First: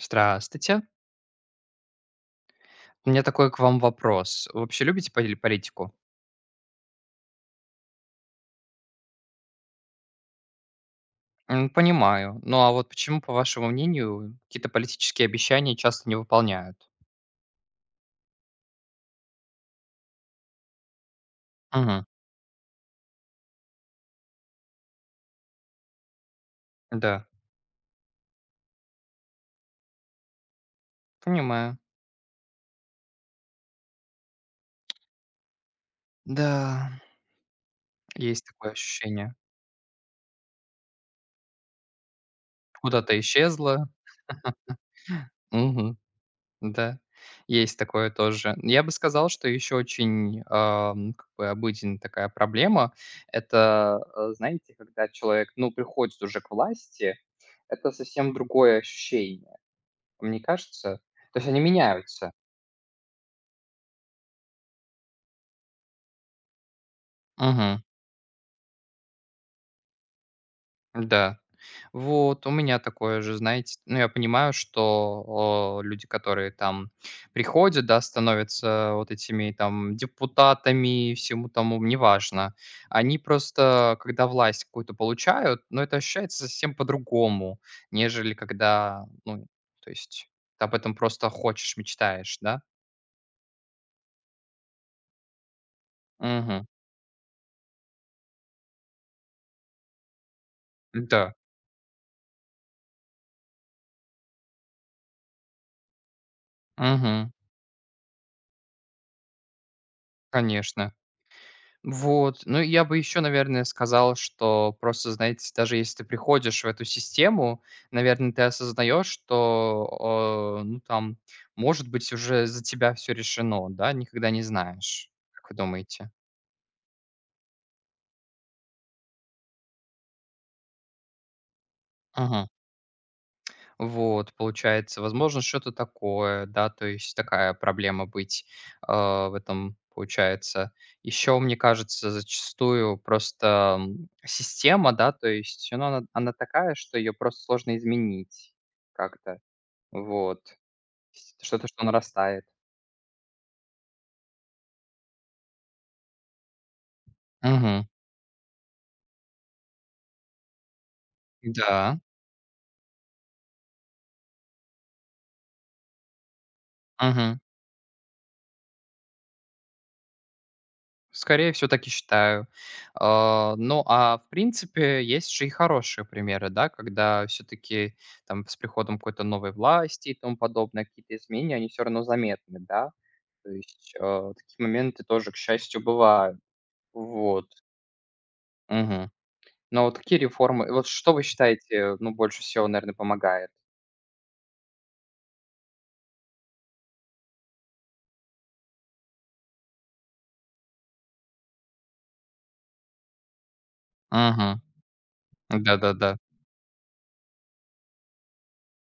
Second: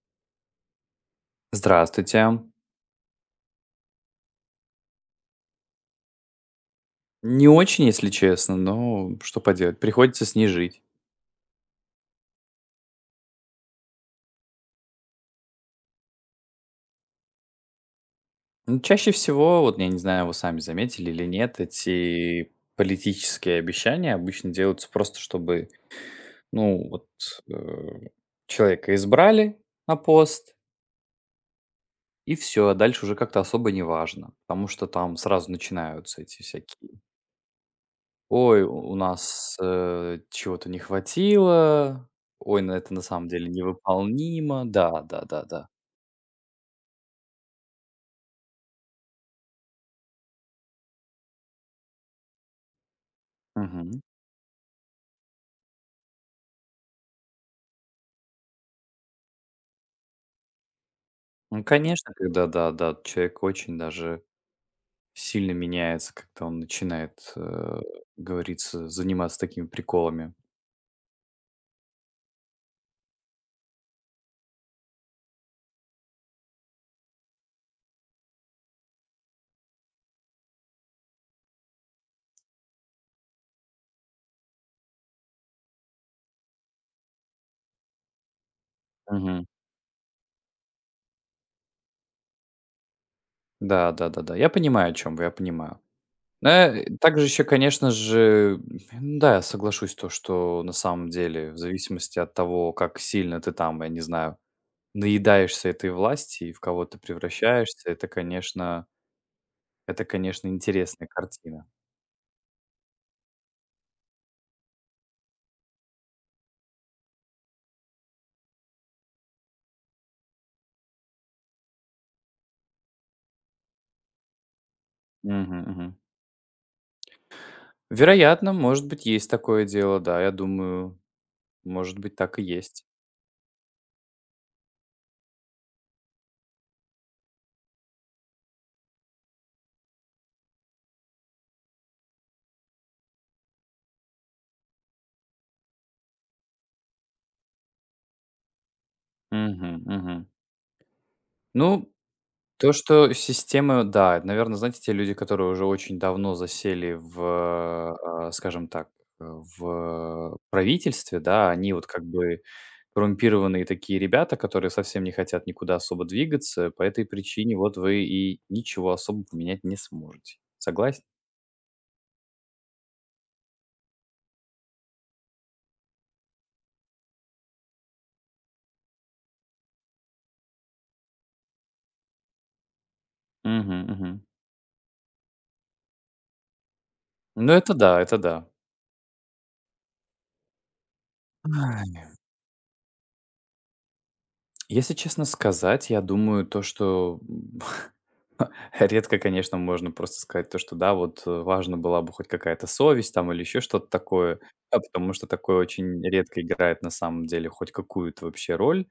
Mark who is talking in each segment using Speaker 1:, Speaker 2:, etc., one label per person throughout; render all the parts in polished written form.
Speaker 1: Здравствуйте.
Speaker 2: Здравствуйте.
Speaker 1: У меня такой к вам вопрос. Вы вообще любите политику?
Speaker 2: Не очень, если честно, но что поделать, приходится с ней жить.
Speaker 1: Понимаю. Ну а вот почему, по вашему мнению, какие-то политические обещания часто не выполняют?
Speaker 2: Ну, чаще всего, вот я не знаю, вы сами заметили или нет,
Speaker 1: Мгм.
Speaker 2: эти политические обещания обычно делаются просто, чтобы, ну, вот
Speaker 1: Да,
Speaker 2: э, человека избрали на пост,
Speaker 1: понимаю.
Speaker 2: и все, а дальше уже как-то особо не важно, потому что там сразу начинаются эти всякие.
Speaker 1: Да, есть
Speaker 2: Ой,
Speaker 1: такое
Speaker 2: у
Speaker 1: ощущение.
Speaker 2: нас чего-то не хватило, ой, на это на
Speaker 1: Куда-то
Speaker 2: самом деле
Speaker 1: исчезло.
Speaker 2: невыполнимо, да, да, да, да.
Speaker 1: Мгм. Да, есть такое тоже. Я бы сказал, что еще очень как бы обыденная такая проблема. Это,
Speaker 2: Мгм.
Speaker 1: знаете, когда человек, ну, приходит уже к власти, это совсем другое ощущение. Мне кажется, то есть они
Speaker 2: Ну, конечно,
Speaker 1: меняются.
Speaker 2: когда, да, да, человек очень даже сильно меняется, как-то он начинает,
Speaker 1: Мгм.
Speaker 2: говорится, заниматься такими приколами.
Speaker 1: Да. Вот, у меня такое же, знаете. Ну, я понимаю, что, люди, которые там приходят, да, становятся вот этими там депутатами, всему тому, неважно. Они просто, когда власть какую-то получают, ну, это ощущается совсем по-другому, нежели когда,
Speaker 2: Мгм.
Speaker 1: ну, то есть ты об этом просто хочешь, мечтаешь, да?
Speaker 2: Да, да, да, да. Я понимаю, о чем вы, я понимаю.
Speaker 1: Угу.
Speaker 2: Также еще, конечно же, да, я соглашусь, то, что на самом
Speaker 1: Да.
Speaker 2: деле, в зависимости от того, как сильно ты там, я не знаю, наедаешься этой власти и в кого ты
Speaker 1: Угу.
Speaker 2: превращаешься, это, конечно,
Speaker 1: Конечно.
Speaker 2: интересная картина.
Speaker 1: Вот. Ну, я бы еще, наверное, сказал, что просто, знаете, даже если ты приходишь в эту систему, наверное, ты осознаешь, что, ну, там, может быть, уже за тебя все решено, да, никогда не знаешь. Как вы
Speaker 2: Мгм, мгм.
Speaker 1: думаете?
Speaker 2: Вероятно, может быть, есть такое дело, да, я думаю, может быть, так и есть.
Speaker 1: Вот, получается, возможно, что-то такое, да, то есть такая проблема быть в этом получается. Еще, мне кажется, зачастую просто система, да, то есть ну, она такая, что ее просто сложно изменить как-то.
Speaker 2: Мгм, мгм.
Speaker 1: Вот. Что-то, что
Speaker 2: Ну,
Speaker 1: нарастает.
Speaker 2: то, что системы, да, наверное, знаете, те люди, которые уже очень давно засели
Speaker 1: Угу.
Speaker 2: в, скажем так, э, в правительстве, да, они вот
Speaker 1: Да.
Speaker 2: как бы коррумпированные такие ребята, которые совсем не хотят никуда особо двигаться, по этой
Speaker 1: Мгм.
Speaker 2: причине вот вы и ничего особо поменять не сможете. Согласен?
Speaker 1: Скорее всего, так и считаю. А, ну, а в принципе, есть же и хорошие примеры, да, когда все-таки там с приходом какой-то новой власти и тому подобное, какие-то изменения, они все равно заметны, да. То
Speaker 2: Угу,
Speaker 1: есть
Speaker 2: угу.
Speaker 1: такие моменты тоже, к счастью, бывают. Вот.
Speaker 2: Ну, это да, это да.
Speaker 1: Мгм. Но вот какие реформы, вот что вы считаете, ну, больше всего, наверное, помогает?
Speaker 2: Если честно сказать, я думаю, то, что редко, конечно, можно просто сказать то, что да, вот важно была бы хоть какая-то совесть там или еще что-то такое,
Speaker 1: Угу.
Speaker 2: а потому что такое очень
Speaker 1: Да-да-да.
Speaker 2: редко играет на самом деле хоть какую-то вообще роль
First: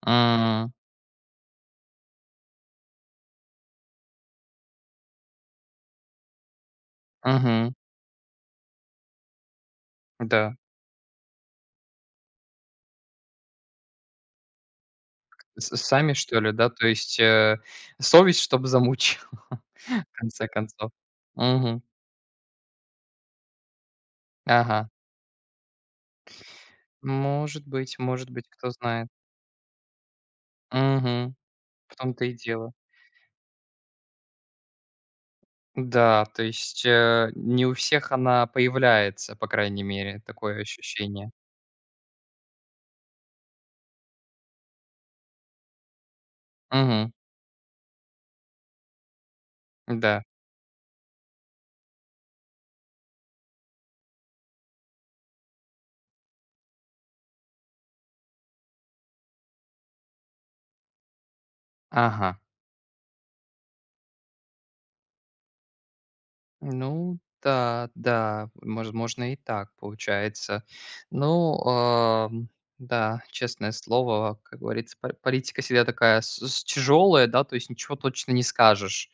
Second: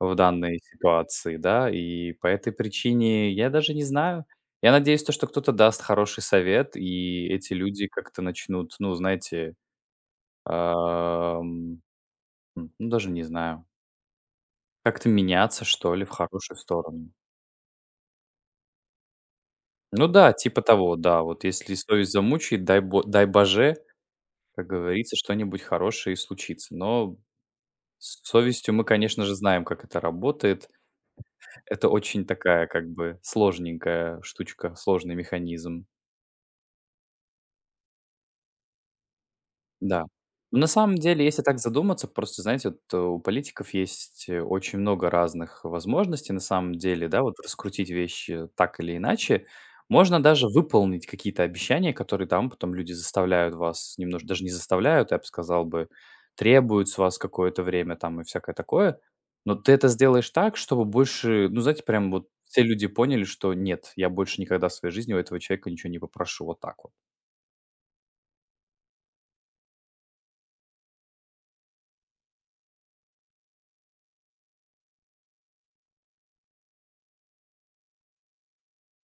Speaker 2: в данной
Speaker 1: М,
Speaker 2: ситуации, да, и по этой причине я даже не знаю. Я надеюсь, то, что кто-то даст хороший совет, и эти
Speaker 1: мгм.
Speaker 2: люди как-то начнут, ну, знаете,
Speaker 1: Да.
Speaker 2: ам, ну, даже не знаю, как-то меняться, что ли, в
Speaker 1: Сами, что ли,
Speaker 2: хорошую
Speaker 1: да? То
Speaker 2: сторону.
Speaker 1: есть совесть, чтобы замучила. В
Speaker 2: Ну да,
Speaker 1: конце
Speaker 2: типа
Speaker 1: концов.
Speaker 2: того, да. Вот если
Speaker 1: Мгм.
Speaker 2: совесть замучает, дай боже, как
Speaker 1: Ага.
Speaker 2: говорится, что-нибудь хорошее и случится. Но с
Speaker 1: Может быть, кто
Speaker 2: совестью мы,
Speaker 1: знает.
Speaker 2: конечно же, знаем, как это работает.
Speaker 1: Мгм.
Speaker 2: Это
Speaker 1: В том-то
Speaker 2: очень
Speaker 1: и
Speaker 2: такая,
Speaker 1: дело.
Speaker 2: как бы, сложненькая штучка, сложный механизм.
Speaker 1: Да, то есть, не у всех она появляется, по крайней
Speaker 2: Да.
Speaker 1: мере, такое
Speaker 2: На самом деле,
Speaker 1: ощущение.
Speaker 2: если так задуматься, просто, знаете, вот у политиков есть очень много разных возможностей, на самом деле,
Speaker 1: Мгм.
Speaker 2: да, вот раскрутить вещи так или иначе. Можно
Speaker 1: Да.
Speaker 2: даже выполнить какие-то обещания, которые там потом люди заставляют вас, немножко даже не заставляют, я бы сказал бы, требуют с вас какое-то время там и всякое такое. Но ты это сделаешь так, чтобы больше, ну, знаете, прям вот
Speaker 1: Ага.
Speaker 2: все люди поняли, что нет, я больше никогда в своей жизни у этого человека ничего не попрошу. Вот так вот.
Speaker 1: Ну да, да, возможно, и так получается. Ну, да, честное слово, как говорится, по политика всегда такая с тяжелая, да, то есть ничего точно не скажешь.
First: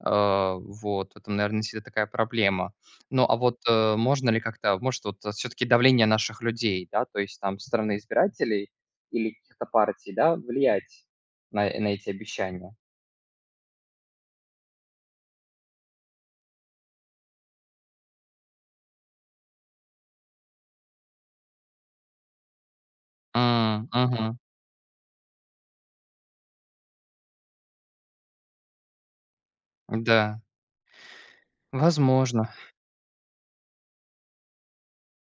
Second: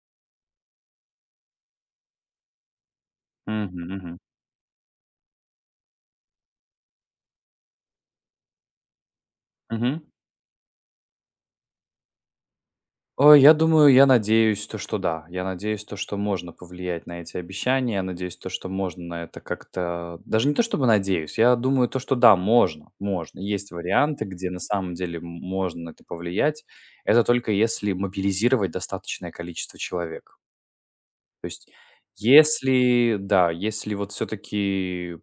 Speaker 1: Вот, это, наверное, всегда такая проблема. Ну, а вот,
Speaker 2: Мгм, мгм.
Speaker 1: можно ли как-то, может, вот все-таки давление наших людей, да, то есть там со стороны избирателей или каких-то
Speaker 2: Мгм.
Speaker 1: партий, да, влиять на эти обещания?
Speaker 2: Ой, я думаю, я надеюсь, то что да. Я надеюсь, то что можно повлиять на эти обещания. Я надеюсь, то что можно на это как-то. Даже не то, чтобы надеюсь. Я думаю, то что да, можно, можно. Есть
Speaker 1: М,
Speaker 2: варианты,
Speaker 1: мгм,
Speaker 2: где на самом деле можно на это повлиять. Это только если мобилизировать достаточное количество человек.
Speaker 1: да,
Speaker 2: То есть,
Speaker 1: возможно.
Speaker 2: если, да, если вот все-таки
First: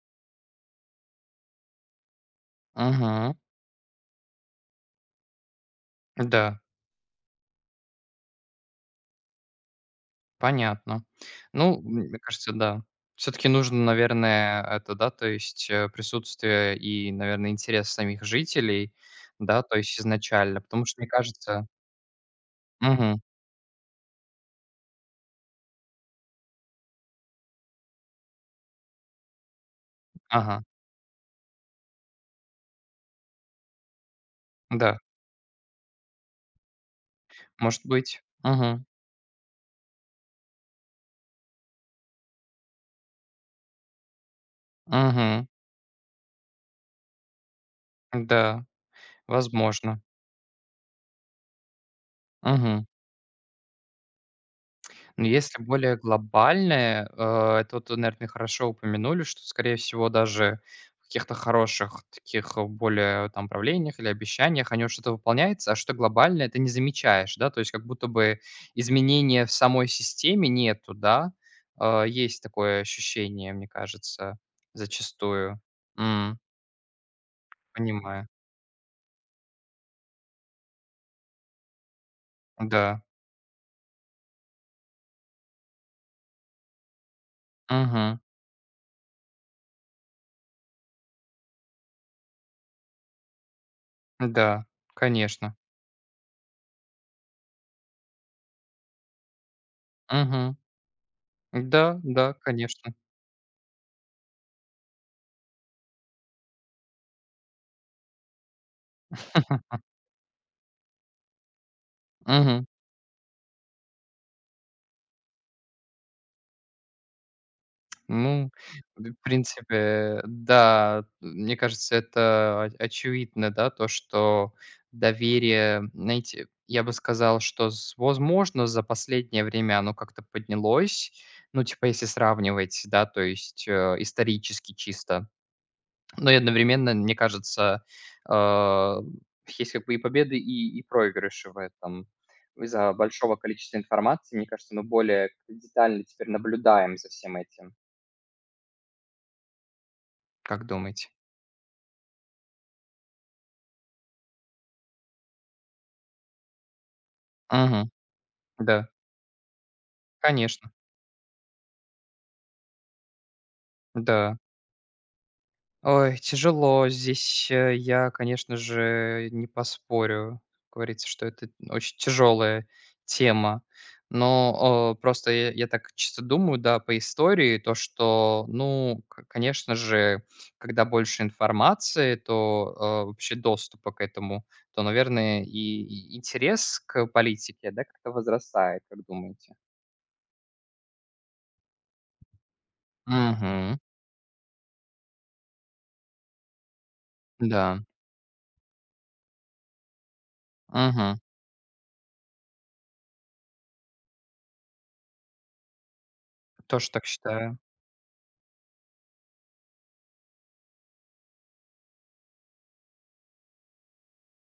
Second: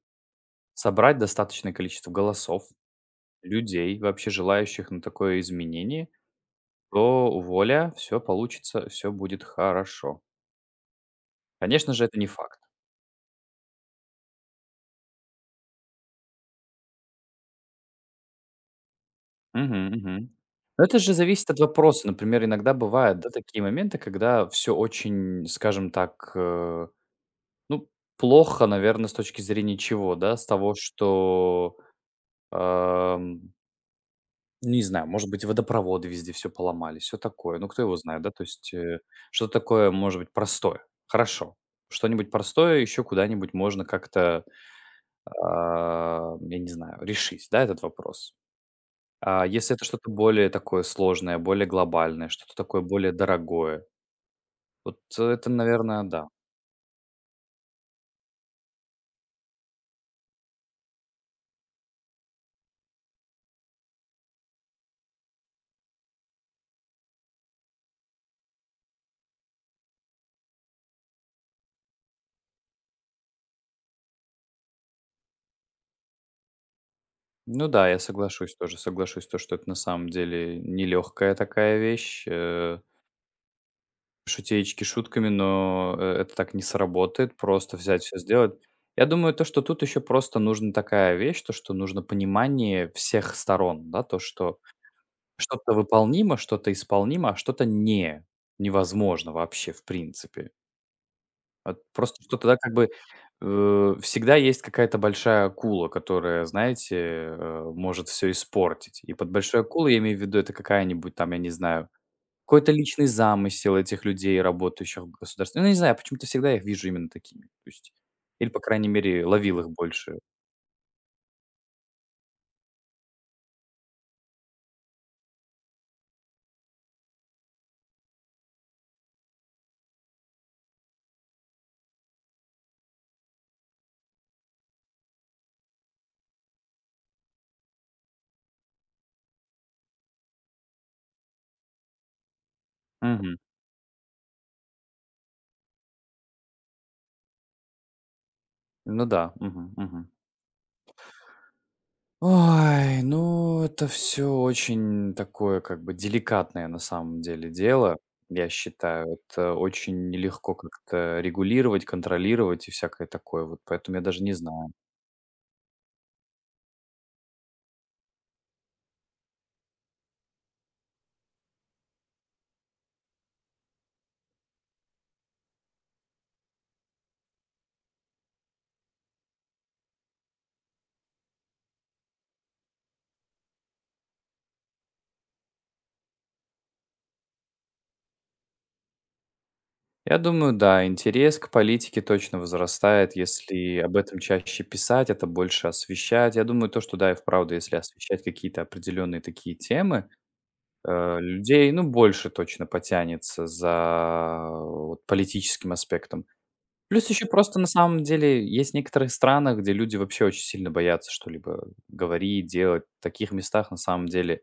Speaker 2: собрать достаточное количество голосов,
Speaker 1: Мгм.
Speaker 2: людей, вообще желающих на такое изменение,
Speaker 1: Да,
Speaker 2: то воля, все получится, все будет хорошо.
Speaker 1: понятно. Ну,
Speaker 2: Конечно же, это
Speaker 1: мне
Speaker 2: не
Speaker 1: кажется,
Speaker 2: факт.
Speaker 1: да. Все-таки нужно, наверное, это, да, то есть присутствие и, наверное, интерес самих жителей, да, то
Speaker 2: Мгм,
Speaker 1: есть
Speaker 2: мгм.
Speaker 1: изначально,
Speaker 2: Но
Speaker 1: потому
Speaker 2: это
Speaker 1: что, мне
Speaker 2: же зависит от
Speaker 1: кажется,
Speaker 2: вопроса. Например, иногда бывают,
Speaker 1: мгм,
Speaker 2: да, такие моменты, когда все очень, скажем так, ну, плохо, наверное с точки зрения чего, да? С
Speaker 1: ага,
Speaker 2: того, что, ам, не
Speaker 1: да,
Speaker 2: знаю, может быть, водопроводы везде все поломали, все такое. Ну, кто
Speaker 1: может
Speaker 2: его знает,
Speaker 1: быть,
Speaker 2: да? То есть,
Speaker 1: угу,
Speaker 2: что такое, может быть, простое. Хорошо. Что-нибудь простое еще куда-нибудь можно как-то
Speaker 1: угу,
Speaker 2: я не знаю, решить, да, этот вопрос.
Speaker 1: да,
Speaker 2: А если это
Speaker 1: возможно,
Speaker 2: что-то более такое сложное, более глобальное, что-то такое
Speaker 1: угу.
Speaker 2: более дорогое, вот
Speaker 1: Ну,
Speaker 2: это,
Speaker 1: если более
Speaker 2: наверное, да.
Speaker 1: глобальное, это вот, наверное, хорошо упомянули, что, скорее всего, даже в каких-то хороших таких более там правлениях или обещаниях, оно что-то выполняется, а что глобальное, ты не замечаешь, да, то есть как будто бы изменения в самой системе нету, да. Есть такое ощущение, мне кажется, зачастую. М,
Speaker 2: Ну да, я
Speaker 1: понимаю,
Speaker 2: соглашусь тоже, соглашусь, то, что это на самом деле нелегкая такая вещь.
Speaker 1: да,
Speaker 2: Шутеечки шутками, но это так не сработает, просто взять все
Speaker 1: мгм,
Speaker 2: сделать. Я думаю, то, что тут еще просто нужна такая вещь, то, что нужно понимание всех сторон, да, то, что
Speaker 1: да, конечно,
Speaker 2: что-то выполнимо, что-то исполнимо, а что-то не невозможно вообще в принципе.
Speaker 1: мгм,
Speaker 2: Вот
Speaker 1: да,
Speaker 2: просто
Speaker 1: да,
Speaker 2: что тогда как бы,
Speaker 1: конечно.
Speaker 2: всегда есть какая-то большая акула, которая, знаете, может все испортить. И под большой акулой я имею в виду, это какая-нибудь там, я не знаю, какой-то личный замысел этих людей, работающих в государстве. Ну, не знаю, почему-то всегда я их вижу именно такими. То есть или,
Speaker 1: Ну,
Speaker 2: по крайней
Speaker 1: в
Speaker 2: мере, ловил их больше.
Speaker 1: принципе, да, мне кажется, это очевидно, да, то, что доверие, знаете, я бы сказал, что, возможно, за последнее время оно как-то поднялось, ну, типа, если сравнивать, да, то есть исторически чисто. Но и одновременно, мне кажется, э, есть как бы и победы, и проигрыши в этом. Из-за
Speaker 2: Мгм.
Speaker 1: большого количества информации, мне кажется, мы более как-то детально теперь наблюдаем за всем этим.
Speaker 2: Ну да. Мгм, мгм.
Speaker 1: Как думаете?
Speaker 2: Ой, ну это все очень такое как бы деликатное на самом деле
Speaker 1: Мгм.
Speaker 2: дело, я
Speaker 1: Да,
Speaker 2: считаю. Это очень нелегко
Speaker 1: конечно,
Speaker 2: как-то регулировать, контролировать и всякое такое вот, поэтому я даже не
Speaker 1: да.
Speaker 2: знаю.
Speaker 1: Ой, тяжело. Здесь, я, конечно же, не поспорю. Как говорится, что это очень тяжелая тема. Но, просто я так чисто думаю, да, по истории, то, что, ну, к конечно же, когда больше информации, то, вообще доступа к этому, то, наверное, и интерес к политике, да, как-то возрастает, как думаете?
Speaker 2: Я думаю, да, интерес к политике точно возрастает, если
Speaker 1: Мгм.
Speaker 2: об этом чаще писать, это больше освещать. Я думаю, то, что да, и вправду, если
Speaker 1: Да.
Speaker 2: освещать какие-то определенные такие темы,
Speaker 1: Мгм.
Speaker 2: людей, ну, больше точно потянется за вот политическим аспектом.
Speaker 1: Тоже так
Speaker 2: Плюс еще
Speaker 1: считаю.
Speaker 2: просто на самом деле есть некоторые страны, где люди вообще очень сильно боятся что-либо говорить, делать. В таких местах на самом деле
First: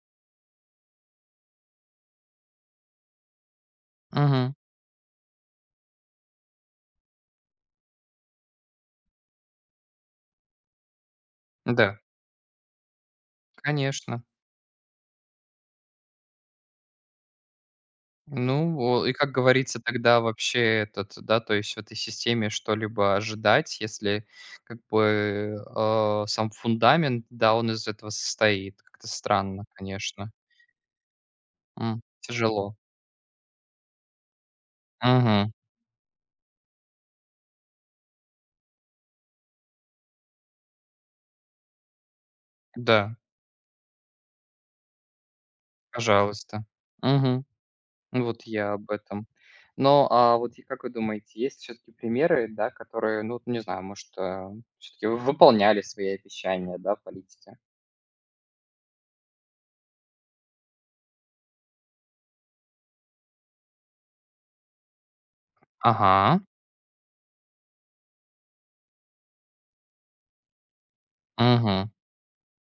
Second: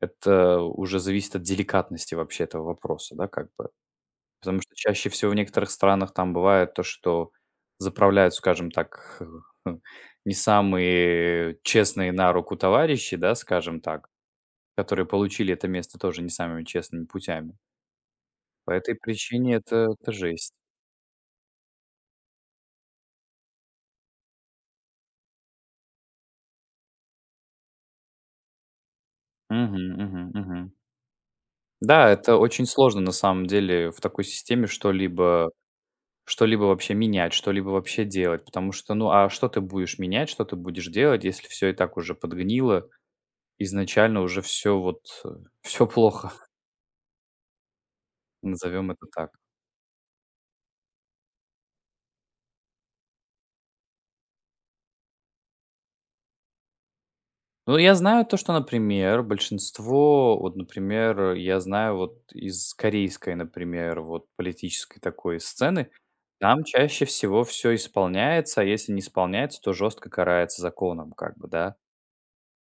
Speaker 2: это уже зависит от деликатности вообще этого вопроса, да, как бы.
Speaker 1: Мгм.
Speaker 2: Потому что чаще всего в некоторых странах там бывает то, что заправляют, скажем так, не самые
Speaker 1: Да,
Speaker 2: честные на руку товарищи, да, скажем так,
Speaker 1: конечно.
Speaker 2: которые получили это место тоже не самыми честными путями. По
Speaker 1: Ну,
Speaker 2: этой
Speaker 1: и как
Speaker 2: причине
Speaker 1: говорится,
Speaker 2: это
Speaker 1: тогда
Speaker 2: жесть.
Speaker 1: вообще этот, да, то есть в этой системе что-либо ожидать, если как бы сам фундамент, да, он из этого состоит. Как-то странно,
Speaker 2: Мгм,
Speaker 1: конечно.
Speaker 2: мгм. Да, это очень
Speaker 1: Тяжело.
Speaker 2: сложно на самом деле в такой системе
Speaker 1: Мгм.
Speaker 2: что-либо вообще менять, что-либо вообще делать, потому что, ну, а что ты будешь менять, что ты будешь делать, если все и так уже подгнило,
Speaker 1: Да,
Speaker 2: изначально уже все вот, все плохо,
Speaker 1: пожалуйста. Мгм. Ну вот, я об
Speaker 2: назовем это
Speaker 1: этом.
Speaker 2: так.
Speaker 1: Но а вот и как вы думаете, есть все-таки примеры, да, которые, ну, не знаю, может, все-таки выполняли свои обещания, да, политики?
Speaker 2: Ну, я знаю то, что, например, большинство, вот, например, я знаю вот из корейской, например, вот политической такой сцены,
Speaker 1: Ага.
Speaker 2: там чаще всего все исполняется, а если не исполняется, то жестко карается законом, как бы, да.
Speaker 1: Мгм.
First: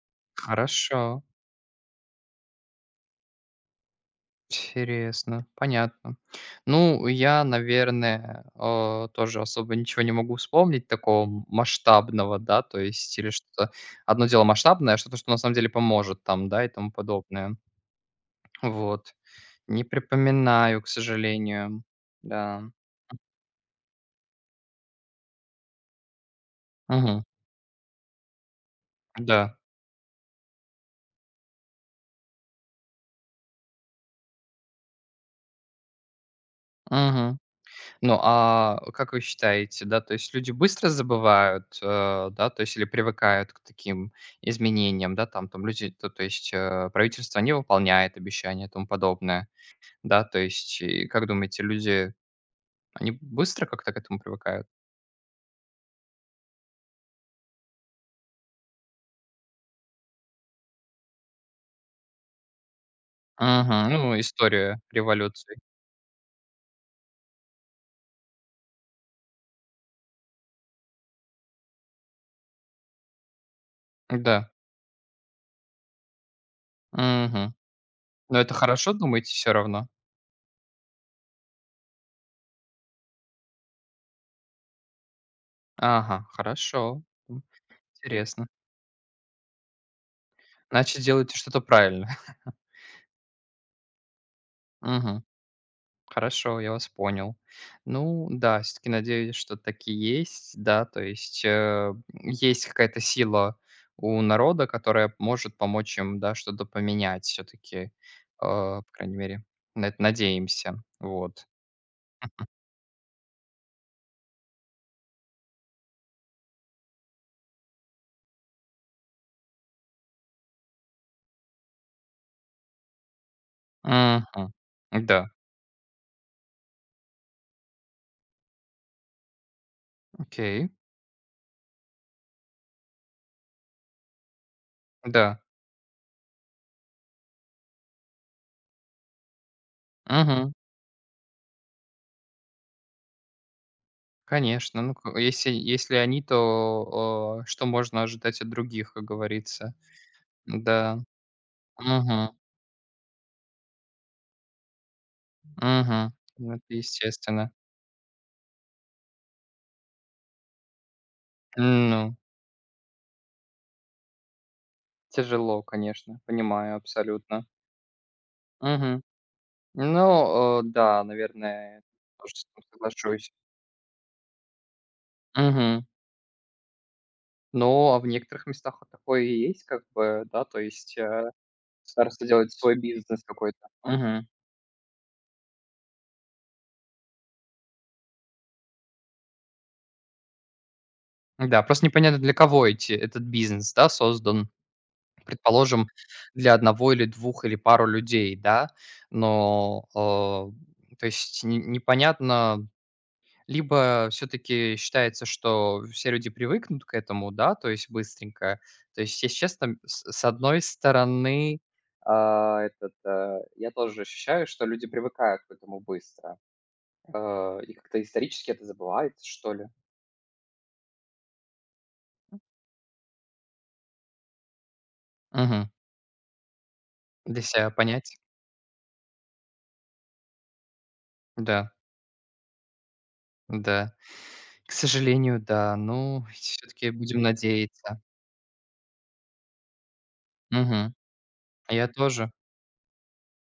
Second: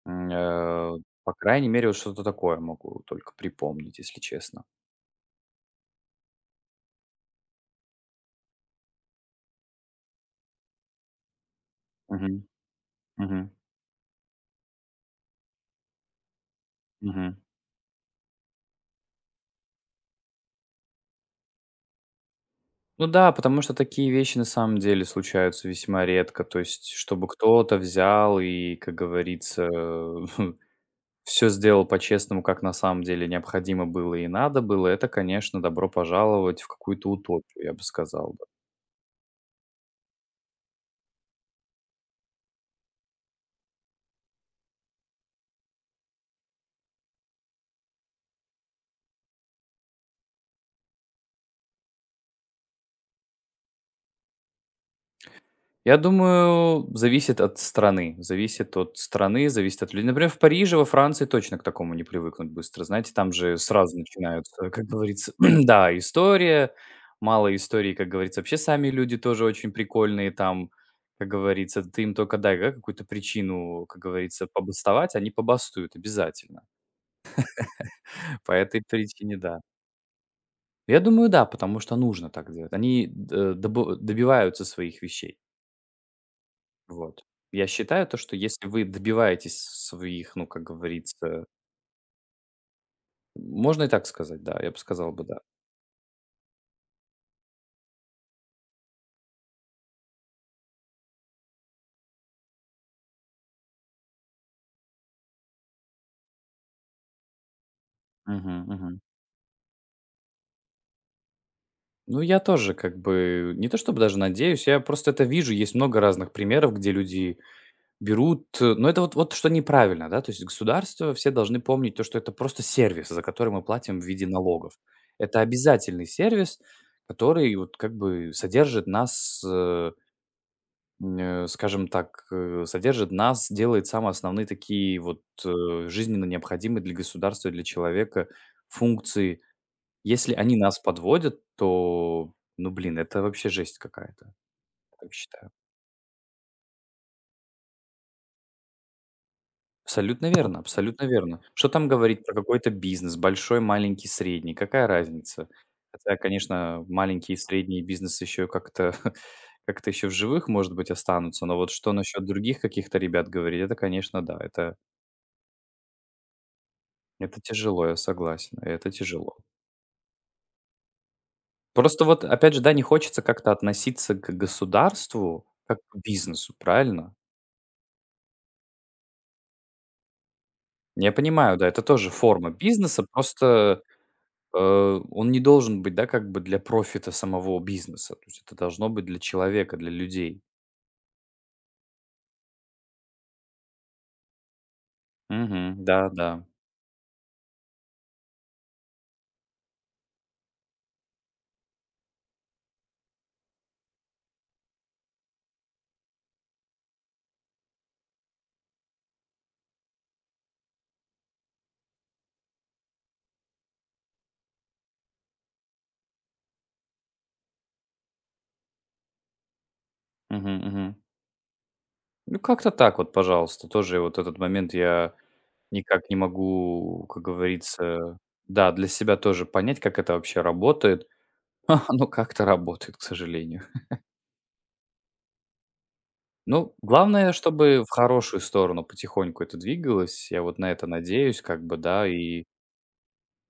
Speaker 2: М, э,
Speaker 1: Хорошо,
Speaker 2: по крайней мере, вот что-то такое могу только припомнить, если честно.
Speaker 1: интересно, понятно. Ну, я, наверное, тоже особо ничего не могу вспомнить такого масштабного,
Speaker 2: Мгм.
Speaker 1: да, то есть или
Speaker 2: Мгм.
Speaker 1: что-то одно дело масштабное, а что-то, что на самом деле поможет там, да, и тому
Speaker 2: Мгм.
Speaker 1: подобное. Вот. Не припоминаю, к сожалению. Да.
Speaker 2: Ну да, потому что такие вещи на самом деле случаются весьма редко. То есть,
Speaker 1: Мгм.
Speaker 2: чтобы кто-то взял и, как
Speaker 1: Да.
Speaker 2: говорится, все сделал по-честному, как на самом деле необходимо было и надо было, это, конечно, добро пожаловать в какую-то
Speaker 1: Мгм.
Speaker 2: утопию, я бы
Speaker 1: Ну,
Speaker 2: сказал.
Speaker 1: а как вы считаете, да, то есть люди быстро забывают, да, то есть или привыкают к таким изменениям, да, там, люди, то есть правительство не выполняет обещания и тому подобное, да, то есть, и как думаете, люди, они быстро как-то к этому привыкают?
Speaker 2: Я думаю, зависит от страны. Зависит от страны, зависит от людей. Например, в Париже, во Франции точно к такому не привыкнуть быстро. Знаете, там же
Speaker 1: Мгм.
Speaker 2: сразу
Speaker 1: Ну,
Speaker 2: начинаются,
Speaker 1: история
Speaker 2: как говорится,
Speaker 1: революции,
Speaker 2: да, история, мало истории, как говорится. Вообще сами люди тоже очень прикольные там, как говорится. Ты им только дай да, какую-то причину, как говорится,
Speaker 1: да.
Speaker 2: побастовать, они побастуют обязательно.
Speaker 1: Мгм. Но
Speaker 2: По
Speaker 1: это
Speaker 2: этой
Speaker 1: хорошо, думаете,
Speaker 2: причине,
Speaker 1: все
Speaker 2: да.
Speaker 1: равно?
Speaker 2: Я думаю, да, потому что нужно так делать. Они добиваются своих вещей.
Speaker 1: Ага, хорошо.
Speaker 2: Вот.
Speaker 1: М,
Speaker 2: Я считаю то, что
Speaker 1: интересно,
Speaker 2: если вы добиваетесь своих, ну, как
Speaker 1: значит, делаете
Speaker 2: говорится,
Speaker 1: что-то правильно.
Speaker 2: можно и так сказать, да, я бы сказал
Speaker 1: Мгм.
Speaker 2: бы, да.
Speaker 1: Хорошо, я вас понял. Ну да, все таки надеюсь, что так есть, да. То есть, есть какая-то сила у народа, которая может помочь им, да, что-то поменять все таки,
Speaker 2: Мгм,
Speaker 1: по
Speaker 2: мгм.
Speaker 1: крайней мере, на это надеемся. Вот.
Speaker 2: Ну, я тоже как бы не то чтобы даже надеюсь, я просто это вижу. Есть много разных примеров, где люди берут, но это вот вот что неправильно, да. То есть государство, все должны помнить то, что это просто сервис, за который мы платим в виде
Speaker 1: Мгм.
Speaker 2: налогов.
Speaker 1: Да,
Speaker 2: Это обязательный сервис, который вот как бы содержит нас,
Speaker 1: окей.
Speaker 2: скажем так, содержит нас, делает самые основные такие вот,
Speaker 1: Да.
Speaker 2: жизненно необходимые для государства, и для человека функции. Если
Speaker 1: Мгм.
Speaker 2: они нас подводят, то, ну, блин, это вообще жесть какая-то, я
Speaker 1: Конечно. Ну,
Speaker 2: так
Speaker 1: к
Speaker 2: считаю.
Speaker 1: если они, то, что можно ожидать от других, как говорится?
Speaker 2: Абсолютно верно,
Speaker 1: Да.
Speaker 2: абсолютно верно. Что там говорить про
Speaker 1: Угу.
Speaker 2: какой-то бизнес, большой, маленький, средний, какая разница?
Speaker 1: Угу.
Speaker 2: Хотя,
Speaker 1: Это
Speaker 2: конечно, маленькие и
Speaker 1: естественно.
Speaker 2: средние бизнесы еще как-то как-то еще в живых, может быть, останутся, но вот что
Speaker 1: Ну,
Speaker 2: насчет других каких-то ребят говорить, это, конечно, да, это
Speaker 1: тяжело, конечно, понимаю
Speaker 2: Это
Speaker 1: абсолютно.
Speaker 2: тяжело, я согласен, это
Speaker 1: Мгм.
Speaker 2: тяжело.
Speaker 1: Ну, да, наверное,
Speaker 2: Просто вот,
Speaker 1: тоже с
Speaker 2: опять же,
Speaker 1: этим
Speaker 2: да, не хочется
Speaker 1: соглашусь.
Speaker 2: как-то относиться к государству как
Speaker 1: Мгм.
Speaker 2: к бизнесу, правильно?
Speaker 1: Ну, а в некоторых местах вот такое и есть, как бы, да, то есть,
Speaker 2: Я понимаю, да, это тоже
Speaker 1: староста
Speaker 2: форма
Speaker 1: делает свой
Speaker 2: бизнеса,
Speaker 1: бизнес какой-то.
Speaker 2: просто,
Speaker 1: Мгм.
Speaker 2: он не должен быть, да, как бы для профита самого бизнеса. То есть это должно быть для человека, для людей.
Speaker 1: Да, просто непонятно, для кого эти этот бизнес, да, создан.
Speaker 2: Мгм.
Speaker 1: Предположим,
Speaker 2: Да, да.
Speaker 1: для одного или двух или пару людей, да, но, то есть не непонятно. Либо все таки считается, что все люди привыкнут к этому, да, то есть быстренько. То есть, если честно, с одной стороны, этот, я тоже ощущаю, что люди привыкают к этому быстро. Э, и как-то исторически это забывается, что ли.
Speaker 2: Мгм, мгм. Ну, как-то так вот, пожалуйста. Тоже вот этот момент я
Speaker 1: Мгм.
Speaker 2: никак не могу, как
Speaker 1: Для себя
Speaker 2: говорится,
Speaker 1: понять.
Speaker 2: да, для себя тоже понять, как это вообще работает.
Speaker 1: Да,
Speaker 2: Оно как-то работает, к сожалению.
Speaker 1: да. К сожалению, да. Ну, все
Speaker 2: Ну,
Speaker 1: таки будем
Speaker 2: главное, чтобы в
Speaker 1: надеяться.
Speaker 2: хорошую сторону потихоньку это двигалось. Я вот на это
Speaker 1: Мгм.
Speaker 2: надеюсь, как бы,
Speaker 1: Я
Speaker 2: да.
Speaker 1: тоже.
Speaker 2: И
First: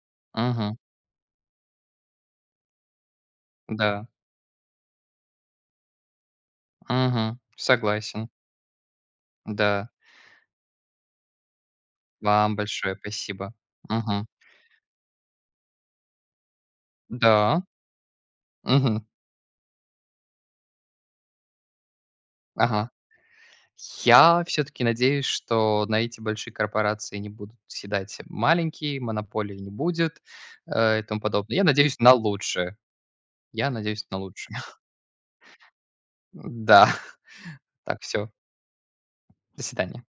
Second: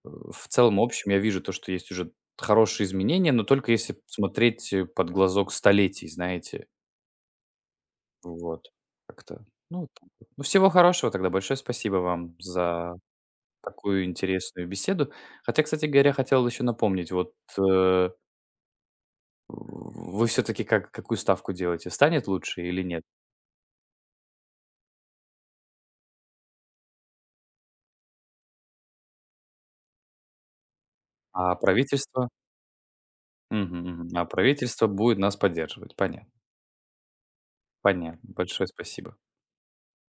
Speaker 2: в
Speaker 1: Мгм.
Speaker 2: целом, общем, я вижу то, что есть уже хорошие изменения, но только если
Speaker 1: Да.
Speaker 2: смотреть под глазок столетий, знаете.
Speaker 1: Мгм. Согласен.
Speaker 2: Вот. Как-то. Ну, вот
Speaker 1: Да.
Speaker 2: так вот. Ну, всего хорошего тогда. Большое спасибо вам
Speaker 1: Вам
Speaker 2: за
Speaker 1: большое спасибо.
Speaker 2: такую
Speaker 1: Мгм.
Speaker 2: интересную беседу. Хотя, кстати говоря, хотел еще напомнить, вот
Speaker 1: Да,
Speaker 2: э,
Speaker 1: мгм,
Speaker 2: вы все-таки как, какую ставку делаете? Станет лучше или
Speaker 1: ага.
Speaker 2: нет?
Speaker 1: Я все таки надеюсь, что на эти большие корпорации не будут съедать маленькие, монополии не будет, и тому
Speaker 2: А
Speaker 1: подобное. Я надеюсь на
Speaker 2: правительство?
Speaker 1: лучшее. Я
Speaker 2: Мгм,
Speaker 1: надеюсь
Speaker 2: мгм.
Speaker 1: на
Speaker 2: А
Speaker 1: лучшее.
Speaker 2: правительство будет нас поддерживать. Понятно,
Speaker 1: Да, так,
Speaker 2: понятно.
Speaker 1: все.
Speaker 2: Большое спасибо.
Speaker 1: До свидания.